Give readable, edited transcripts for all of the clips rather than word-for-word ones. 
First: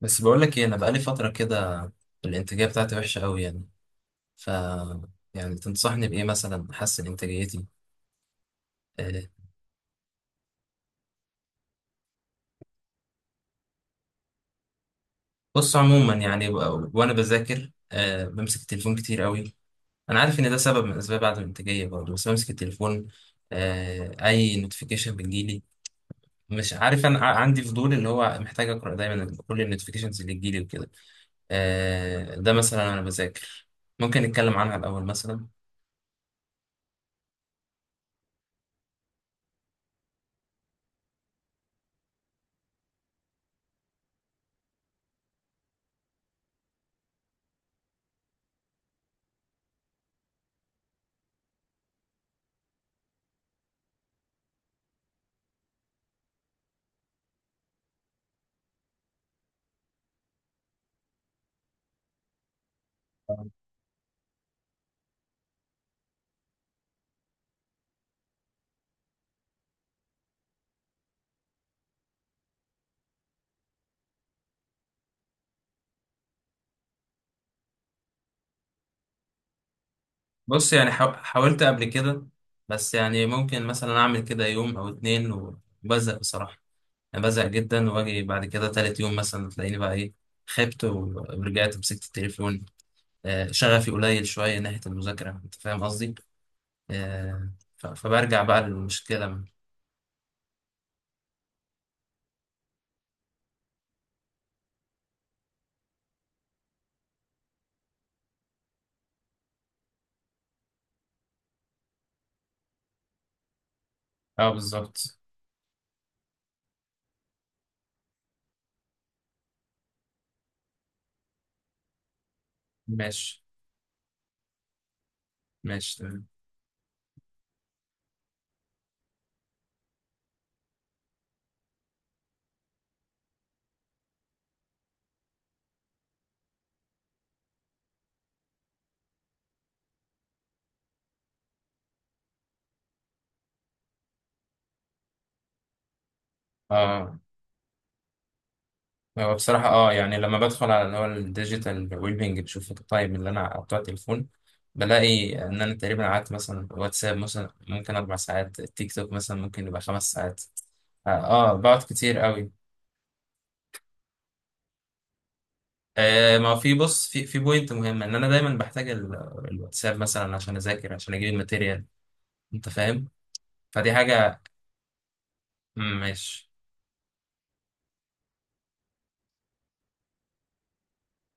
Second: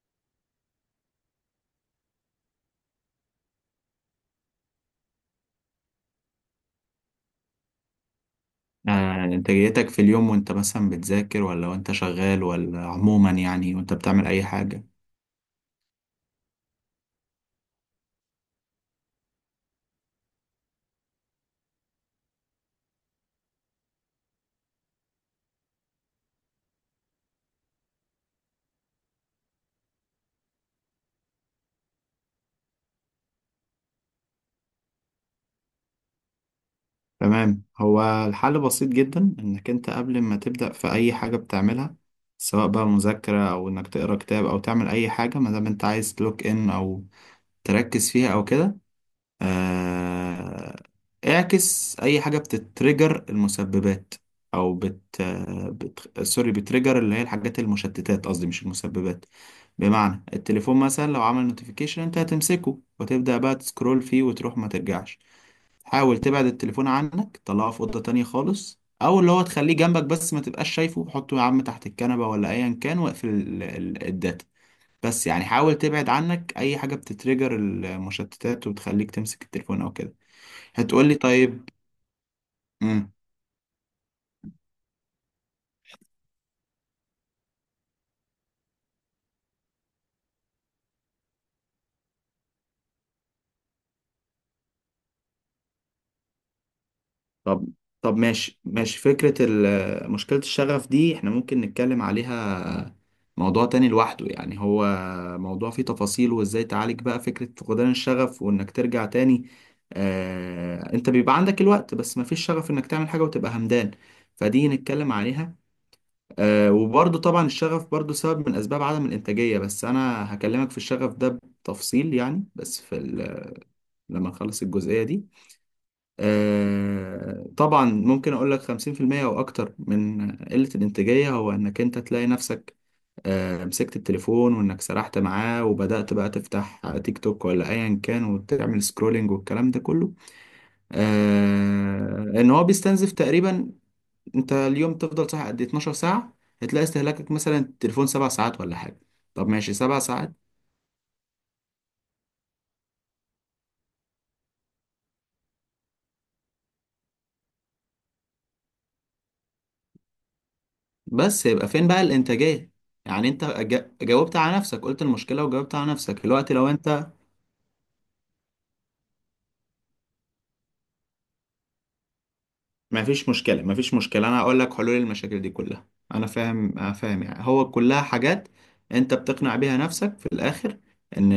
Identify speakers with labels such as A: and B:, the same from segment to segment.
A: بس بقول لك ايه، انا بقالي فتره كده. الانتاجيه بتاعتي وحشه قوي يعني. ف يعني تنصحني بايه مثلا احسن انتاجيتي؟ آه،
B: انتاجيتك في اليوم وانت مثلا بتذاكر ولا وانت شغال ولا عموما يعني وانت بتعمل اي حاجة؟
A: بص عموما يعني وانا بذاكر بمسك التليفون كتير قوي. انا عارف ان ده سبب من اسباب عدم الانتاجيه برضه، بس بمسك التليفون. اي نوتيفيكيشن بتجيلي. مش عارف، انا عندي فضول اللي هو محتاج اقرا دايما كل النوتيفيكيشنز اللي تجيلي وكده. ده مثلا انا بذاكر، ممكن نتكلم عنها الاول مثلا.
B: تمام. هو الحل بسيط جدا انك انت قبل ما تبدأ في اي حاجة بتعملها، سواء بقى مذاكرة او انك تقرا كتاب او تعمل اي حاجة ما دام انت عايز تلوك ان او تركز فيها او كده. آه، اعكس اي حاجه بتتريجر المسببات، او سوري، بتريجر اللي هي الحاجات المشتتات، قصدي مش المسببات. بمعنى التليفون مثلا لو عمل نوتيفيكيشن انت هتمسكه وتبدا بقى تسكرول فيه وتروح ما ترجعش. حاول تبعد التليفون عنك، طلعه في اوضه تانية خالص، او اللي هو تخليه جنبك بس ما تبقاش شايفه، حطه يا عم تحت الكنبه ولا ايا كان، واقفل الداتا. بس يعني حاول تبعد عنك اي حاجه بتتريجر المشتتات وبتخليك تمسك التليفون او كده.
A: بص يعني
B: هتقولي
A: حاولت
B: طيب.
A: قبل كده، بس
B: امم
A: يعني ممكن مثلا اعمل كده يوم او اتنين وبزهق بصراحة. انا بزهق جدا، واجي بعد كده تالت يوم مثلا تلاقيني بقى ايه، خبت ورجعت مسكت التليفون. شغفي قليل شوية ناحية المذاكرة، انت فاهم قصدي. آه،
B: طب طب
A: فبرجع
B: ماشي
A: بقى
B: ماشي، فكره
A: للمشكلة.
B: مشكله الشغف دي احنا ممكن نتكلم عليها، موضوع تاني لوحده يعني. هو موضوع فيه تفاصيل وازاي تعالج بقى فكره فقدان الشغف وانك ترجع تاني. انت بيبقى عندك الوقت بس مفيش شغف انك تعمل حاجه وتبقى همدان،
A: اه
B: فدي نتكلم
A: بالظبط.
B: عليها. وبرضه طبعا الشغف برضه سبب من أسباب عدم الإنتاجية، بس أنا هكلمك في الشغف ده بتفصيل يعني، بس
A: ماشي.
B: لما نخلص الجزئية دي.
A: ماشي تمام.
B: طبعا ممكن أقول لك 50% أو أكتر من قلة الإنتاجية هو إنك أنت تلاقي نفسك مسكت التليفون وإنك سرحت معاه وبدأت بقى تفتح تيك توك ولا أيا كان وتعمل سكرولينج والكلام ده كله. إن هو بيستنزف تقريبا. انت اليوم تفضل صاحي قد إيه؟ 12 ساعة. هتلاقي
A: اه.
B: استهلاكك مثلا التليفون 7 ساعات ولا حاجة.
A: هو
B: طب
A: بصراحة
B: ماشي،
A: اه
B: سبع
A: يعني
B: ساعات
A: لما بدخل على اللي هو الديجيتال ويبنج، بشوف التايم اللي انا بتوع التليفون، بلاقي ان انا تقريبا قعدت مثلا واتساب مثلا ممكن اربع ساعات، تيك توك مثلا ممكن يبقى خمس ساعات. اه
B: بس يبقى
A: بقعد
B: فين بقى
A: كتير قوي.
B: الانتاجية؟ يعني انت جاوبت على نفسك، قلت المشكلة وجاوبت على نفسك
A: آه ما
B: دلوقتي
A: هو
B: لو
A: في
B: انت.
A: بص، في بوينت مهمة، ان انا دايما بحتاج الواتساب مثلا عشان اذاكر، عشان اجيب الماتيريال، انت
B: ما
A: فاهم.
B: فيش مشكلة، ما
A: فدي
B: فيش مشكلة، انا
A: حاجة.
B: هقول لك حلول المشاكل دي كلها. انا
A: ماشي.
B: فاهم، انا فاهم، يعني هو كلها حاجات انت بتقنع بيها نفسك في الاخر، ان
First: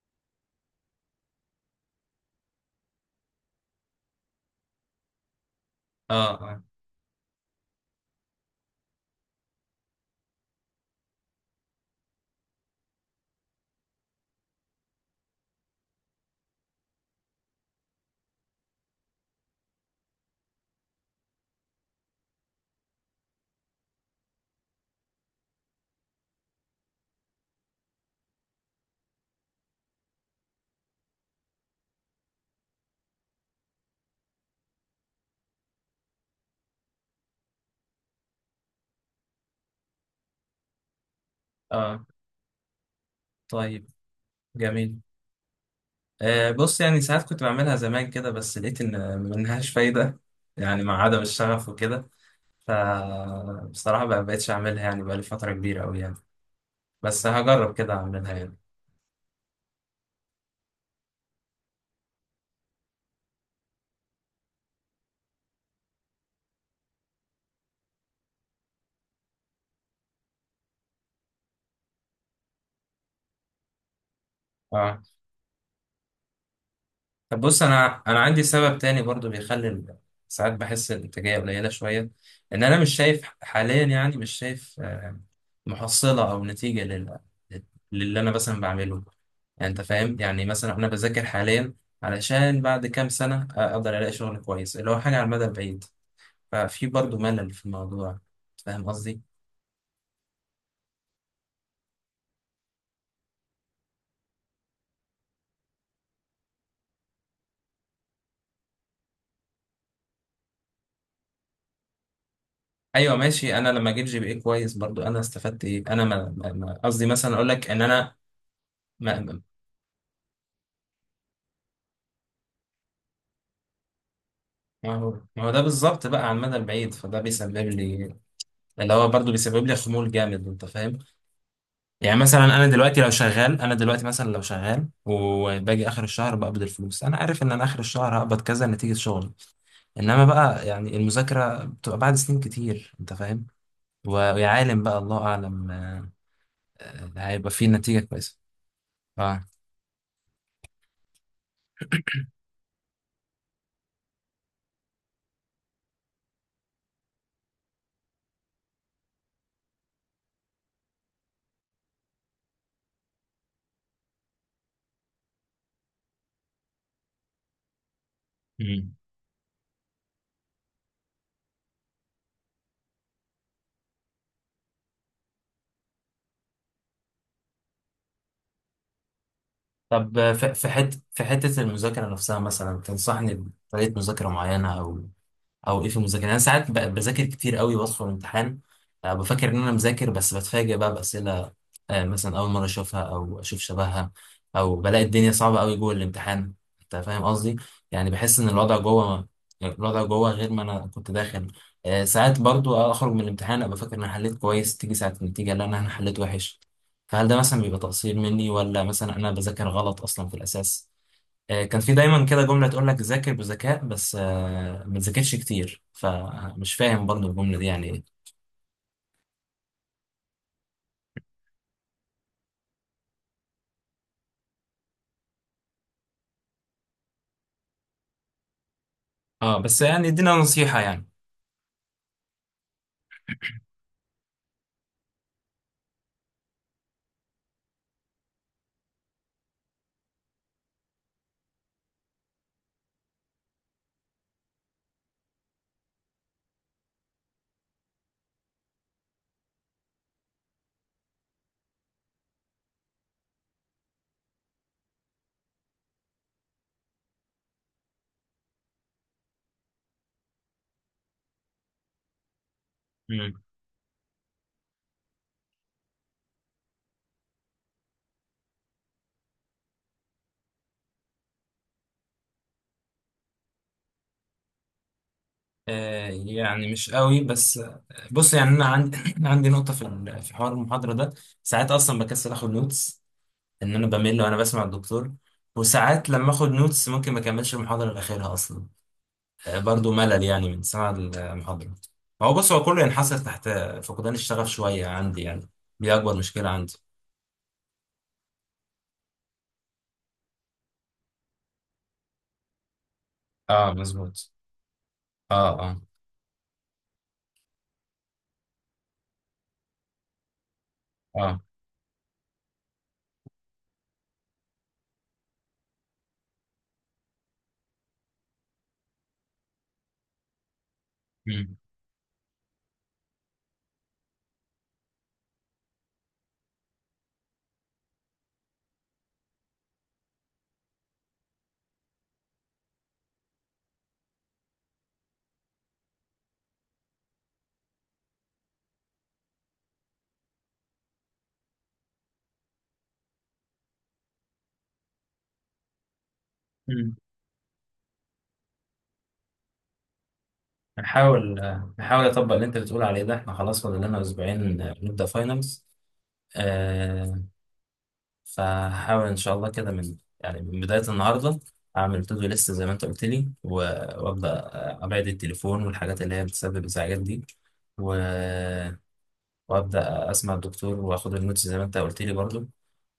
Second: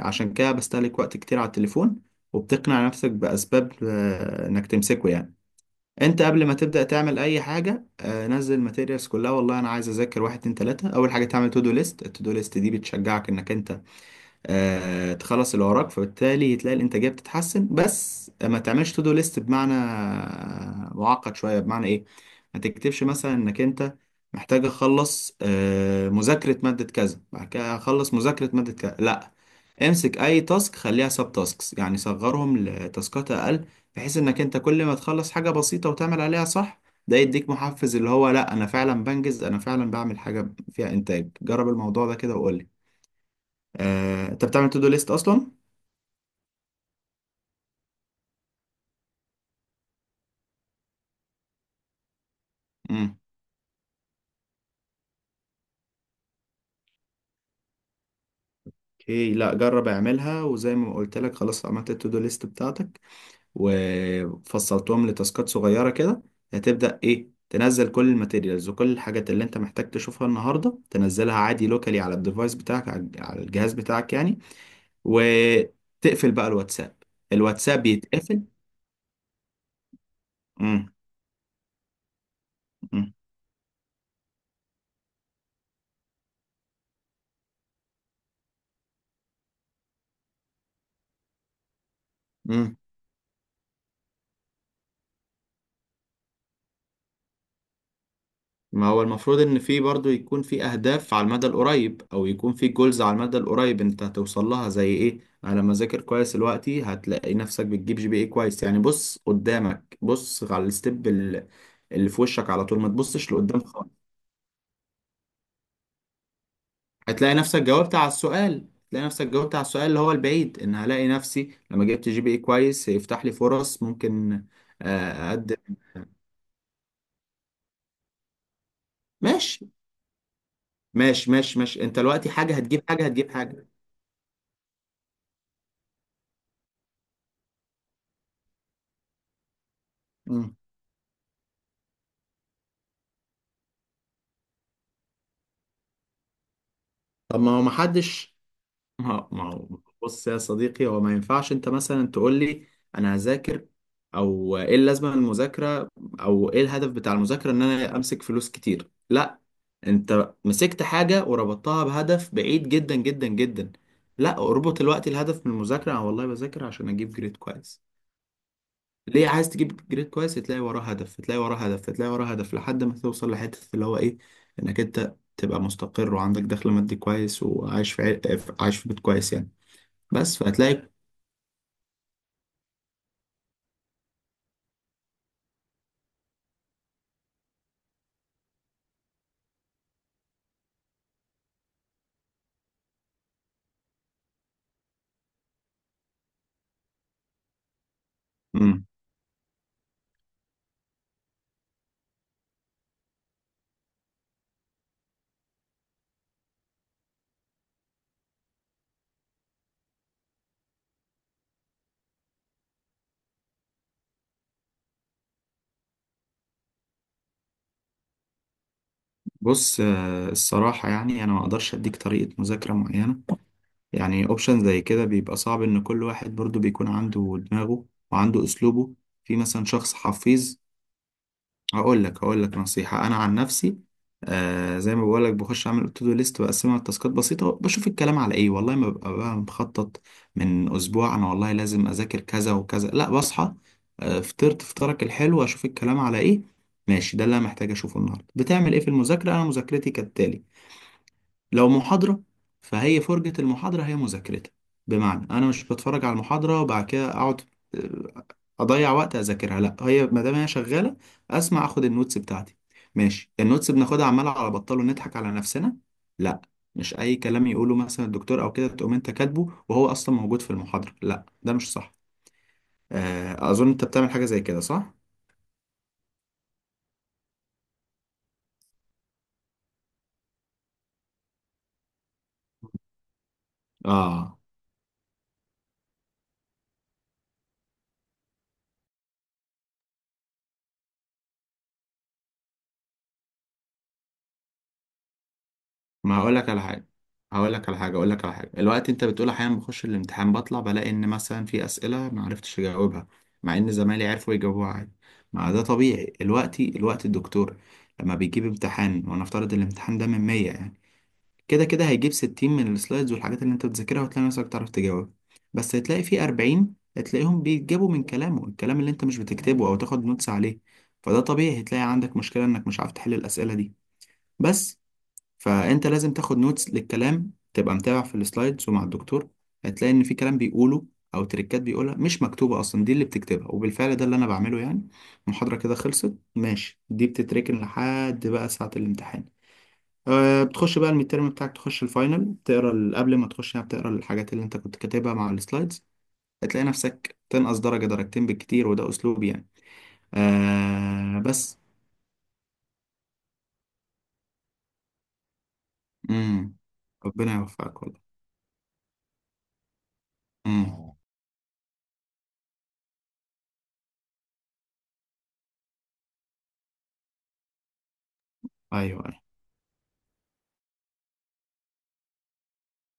B: عشان كده بستهلك وقت كتير على التليفون، وبتقنع نفسك بأسباب انك تمسكه يعني.
A: اه.
B: انت قبل ما
A: اه.
B: تبدأ تعمل اي حاجة نزل الماتيريالز كلها. والله انا عايز اذاكر، واحد اتنين تلاتة اول حاجة تعمل تو دو ليست. التو دو ليست دي بتشجعك انك انت تخلص اللي وراك، فبالتالي تلاقي الانتاجيه بتتحسن. بس ما تعملش تو دو ليست بمعنى معقد شويه. بمعنى ايه؟ ما تكتبش مثلا انك انت محتاج اخلص مذاكره ماده كذا، بعد كده اخلص مذاكره ماده كذا. لا، امسك اي تاسك خليها سب تاسكس، يعني صغرهم لتاسكات اقل، بحيث انك انت كل ما تخلص حاجه بسيطه وتعمل عليها صح، ده يديك محفز، اللي هو لا انا فعلا بنجز، انا فعلا بعمل حاجه فيها انتاج. جرب
A: اه.
B: الموضوع ده كده وقول لي.
A: طيب.
B: انت بتعمل تو دو
A: جميل.
B: ليست اصلا؟
A: بص يعني ساعات كنت بعملها زمان كده، بس لقيت ان منهاش فايدة، يعني مع عدم الشغف وكده،
B: امم
A: فبصراحة ما بقتش اعملها يعني بقالي فترة كبيرة أوي يعني. بس هجرب كده اعملها يعني.
B: اوكي، لا جرب اعملها وزي ما قلت لك، خلاص عملت التو دو ليست بتاعتك وفصلتهم لتاسكات صغيره كده. هتبدا ايه؟ تنزل كل الماتيريالز وكل الحاجات اللي انت محتاج تشوفها النهارده، تنزلها عادي لوكالي على الديفايس بتاعك، على الجهاز بتاعك يعني.
A: اه.
B: وتقفل بقى الواتساب.
A: طب بص،
B: الواتساب
A: انا عندي
B: بيتقفل.
A: سبب تاني برضو بيخلي ساعات
B: امم
A: بحس الانتاجيه قليله شويه، ان انا مش شايف حاليا، يعني مش شايف محصله او نتيجه للي انا مثلا بعمله. يعني انت فاهم، يعني مثلا انا بذاكر حاليا علشان بعد كام سنه اقدر الاقي شغل كويس، اللي هو حاجه على المدى البعيد، ففي برضو ملل في الموضوع، فاهم
B: ما هو
A: قصدي.
B: المفروض ان في برضو يكون في اهداف على المدى القريب، او يكون في جولز على المدى القريب انت هتوصل لها، زي ايه؟ انا لما اذاكر كويس دلوقتي هتلاقي نفسك بتجيب جي بي اي كويس، يعني بص قدامك، بص على الستيب اللي في وشك على طول، ما
A: ايوه
B: تبصش
A: ماشي.
B: لقدام
A: انا لما
B: خالص.
A: اجيب جي بي اي كويس برضو انا استفدت ايه؟ انا قصدي مثلا
B: هتلاقي
A: اقول
B: نفسك
A: لك ان
B: جاوبت على السؤال، هتلاقي نفسك
A: انا،
B: جاوبت على السؤال اللي هو البعيد، ان هلاقي نفسي لما جبت جي بي اي كويس هيفتح لي فرص ممكن
A: ما هو، ما هو
B: اقدم.
A: ده بالظبط بقى على المدى البعيد، فده بيسبب لي، اللي هو برضه بيسبب
B: ماشي
A: لي خمول جامد، انت فاهم.
B: ماشي ماشي ماشي، انت
A: يعني
B: دلوقتي
A: مثلا
B: حاجة
A: انا
B: هتجيب
A: دلوقتي
B: حاجة
A: لو
B: هتجيب
A: شغال،
B: حاجة.
A: انا دلوقتي مثلا لو شغال وباجي اخر الشهر بقبض الفلوس، انا عارف ان انا اخر الشهر هقبض كذا نتيجة شغلي. انما
B: مم.
A: بقى يعني المذاكرة بتبقى بعد سنين كتير، انت فاهم. ويا عالم بقى الله اعلم،
B: طب،
A: هيبقى
B: ما هو
A: فيه نتيجة
B: محدش،
A: كويسة.
B: ما هو ما
A: اه.
B: هو- بص يا صديقي، هو ما ينفعش انت مثلا تقول لي انا هذاكر، او ايه اللازمه من المذاكره، او ايه الهدف بتاع المذاكره ان انا امسك فلوس كتير. لا، انت مسكت حاجه وربطتها بهدف بعيد جدا جدا جدا. لا، اربط الوقت، الهدف من المذاكره انا والله بذاكر عشان اجيب جريد كويس.
A: مم.
B: ليه عايز تجيب جريد كويس؟ تلاقي وراه هدف، تلاقي وراه هدف، تلاقي وراه هدف لحد ما توصل لحته اللي هو ايه؟ انك انت تبقى مستقر وعندك دخل مادي كويس وعايش في عايش في بيت كويس يعني.
A: طب
B: بس
A: في في
B: فهتلاقي.
A: حته في حتة المذاكرة نفسها مثلا تنصحني بطريقة مذاكرة معينة؟ او ايه في المذاكره يعني؟ انا ساعات بذاكر كتير قوي وادخل الامتحان، بفكر ان انا مذاكر، بس بتفاجئ بقى باسئله، مثلا اول مره اشوفها او اشوف شبهها، او بلاقي الدنيا صعبه قوي جوه الامتحان، انت فاهم قصدي. يعني بحس ان الوضع
B: مم.
A: جوه الوضع جوه غير ما انا كنت داخل. ساعات برضو اخرج من الامتحان ابقى فاكر ان انا حليت كويس، تيجي ساعه النتيجه، لا، أنا حليت وحش. فهل ده مثلا بيبقى تقصير مني، ولا مثلا انا بذاكر غلط اصلا في الاساس؟ كان في دايما كده جملة تقول لك ذاكر بذكاء بس ما تذاكرش كتير، فمش فاهم برضو الجملة دي يعني ايه.
B: بص، الصراحة يعني أنا ما أقدرش أديك طريقة مذاكرة معينة. يعني أوبشن زي كده بيبقى صعب، إن كل واحد برضو بيكون عنده دماغه وعنده أسلوبه. في
A: اه
B: مثلا
A: بس
B: شخص
A: يعني ادينا
B: حفيظ.
A: نصيحة يعني.
B: هقول لك نصيحة أنا عن نفسي. زي ما بقول لك، بخش أعمل تو دو ليست، بقسمها لتاسكات بسيطة، بشوف الكلام على إيه، والله ما ببقى بقى مخطط من أسبوع. أنا والله لازم أذاكر كذا وكذا، لا، بصحى فطرت فطارك الحلو، أشوف الكلام على إيه. ماشي، ده اللي أنا محتاج أشوفه النهاردة. بتعمل إيه في المذاكرة؟ أنا مذاكرتي كالتالي، لو محاضرة فهي فرجة المحاضرة هي مذاكرتها. بمعنى أنا مش بتفرج على المحاضرة وبعد كده أقعد آه، أضيع وقت أذاكرها. لأ، هي ما دام هي شغالة أسمع أخد النوتس بتاعتي.
A: مم.
B: ماشي، النوتس بناخدها عمالة على بطال ونضحك على نفسنا؟ لأ، مش أي كلام يقوله مثلا الدكتور أو كده تقوم أنت كاتبه وهو أصلا موجود في المحاضرة، لأ ده مش صح. أظن أنت بتعمل حاجة زي كده، صح؟
A: يعني مش قوي، بس بص يعني انا عندي عندي نقطه في في حوار المحاضره ده. ساعات اصلا بكسل اخد نوتس، ان انا بمل وانا
B: آه
A: بسمع الدكتور. وساعات لما اخد نوتس ممكن ما اكملش المحاضره لاخرها اصلا، برضو ملل يعني من سماع المحاضره. هو بص، هو كله ينحصر تحت فقدان الشغف شويه عندي يعني، دي اكبر
B: ما هقول لك
A: مشكله
B: على
A: عندي.
B: حاجه هقول لك على حاجه الوقت انت بتقول احيانا بخش الامتحان بطلع بلاقي ان مثلا في اسئله ما عرفتش اجاوبها، مع ان
A: اه
B: زمايلي
A: مظبوط.
B: عرفوا يجاوبوها عادي. ما
A: اه.
B: ده
A: اه.
B: طبيعي. الوقت الدكتور لما بيجيب امتحان ونفترض الامتحان ده من 100 يعني،
A: اه.
B: كده كده هيجيب 60 من السلايدز والحاجات اللي انت بتذاكرها وتلاقي نفسك تعرف تجاوب، بس هتلاقي في 40 هتلاقيهم بيتجابوا من كلامه، الكلام اللي انت مش بتكتبه او تاخد نوتس عليه. فده
A: مم.
B: طبيعي هتلاقي عندك مشكله انك مش عارف تحل الاسئله دي. بس، فانت لازم تاخد نوتس للكلام، تبقى متابع في السلايدز ومع الدكتور. هتلاقي ان في كلام بيقوله او تريكات بيقولها مش مكتوبه اصلا، دي اللي بتكتبها. وبالفعل ده اللي انا بعمله يعني. المحاضره كده خلصت ماشي، دي بتتركن لحد بقى ساعه الامتحان. بتخش بقى الميدترم بتاعك تخش الفاينل، تقرا قبل ما تخش يعني بتقرا الحاجات اللي انت كنت كاتبها مع السلايدز، هتلاقي
A: مم.
B: نفسك تنقص درجه درجتين بالكتير. وده اسلوبي يعني.
A: نحاول
B: بس.
A: نحاول اطبق اللي انت بتقول عليه ده. احنا خلاص فاضل لنا اسبوعين نبدا فاينلز.
B: امم
A: آه.
B: ربنا يوفقك والله.
A: فهحاول ان شاء الله كده من يعني من بدايه
B: امم
A: النهارده اعمل تو دو ليست زي ما انت قلت لي، وابدا ابعد التليفون والحاجات اللي هي بتسبب ازعاجات دي و...
B: ايوه.
A: وابدا اسمع الدكتور واخد النوتس زي ما انت قلت لي برضو.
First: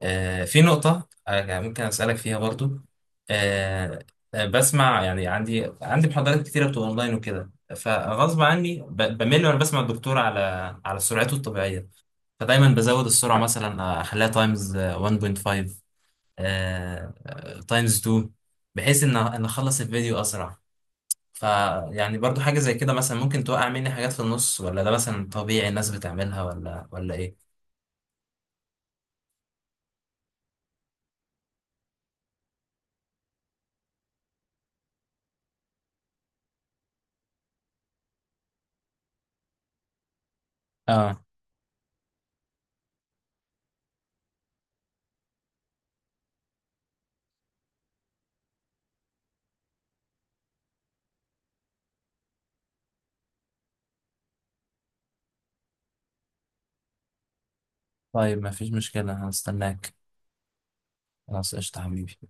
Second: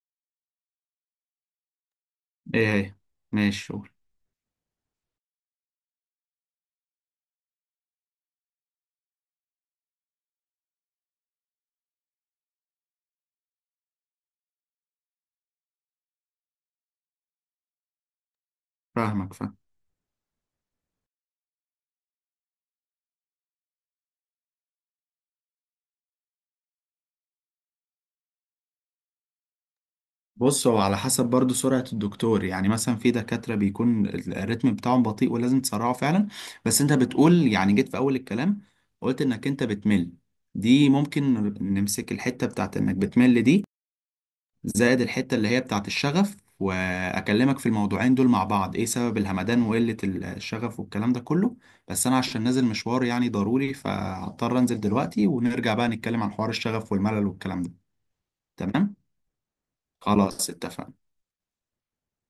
A: في نقطة يعني ممكن أسألك فيها
B: ايه
A: برضو.
B: هي؟ ماشي، قول.
A: آه، بسمع يعني، عندي محاضرات كتيرة بتبقى أونلاين وكده، فغصب عني بمل وأنا بسمع الدكتور على على سرعته الطبيعية، فدايما بزود السرعة مثلا أخليها تايمز 1.5، تايمز 2، بحيث إن
B: فاهمك،
A: إن
B: فاهم.
A: أخلص الفيديو أسرع. فيعني برضو حاجة زي كده مثلا ممكن توقع مني حاجات في النص، ولا ده مثلا طبيعي الناس بتعملها، ولا إيه؟
B: بص، هو على حسب برضو سرعة الدكتور يعني. مثلا في دكاترة بيكون الريتم بتاعهم بطيء ولازم تسرعه فعلا. بس انت بتقول يعني جيت في اول الكلام قلت انك انت بتمل، دي
A: اه
B: ممكن نمسك الحتة بتاعت انك بتمل دي، زائد الحتة اللي هي بتاعت الشغف، واكلمك في الموضوعين دول مع بعض، ايه سبب الهمدان وقلة الشغف والكلام ده كله. بس انا عشان نازل مشوار يعني ضروري، فهضطر انزل دلوقتي ونرجع بقى نتكلم عن حوار الشغف والملل والكلام ده.
A: طيب مفيش
B: تمام،
A: مشكلة، هستناك.
B: خلاص اتفقنا.
A: خلاص قشطة حبيبي.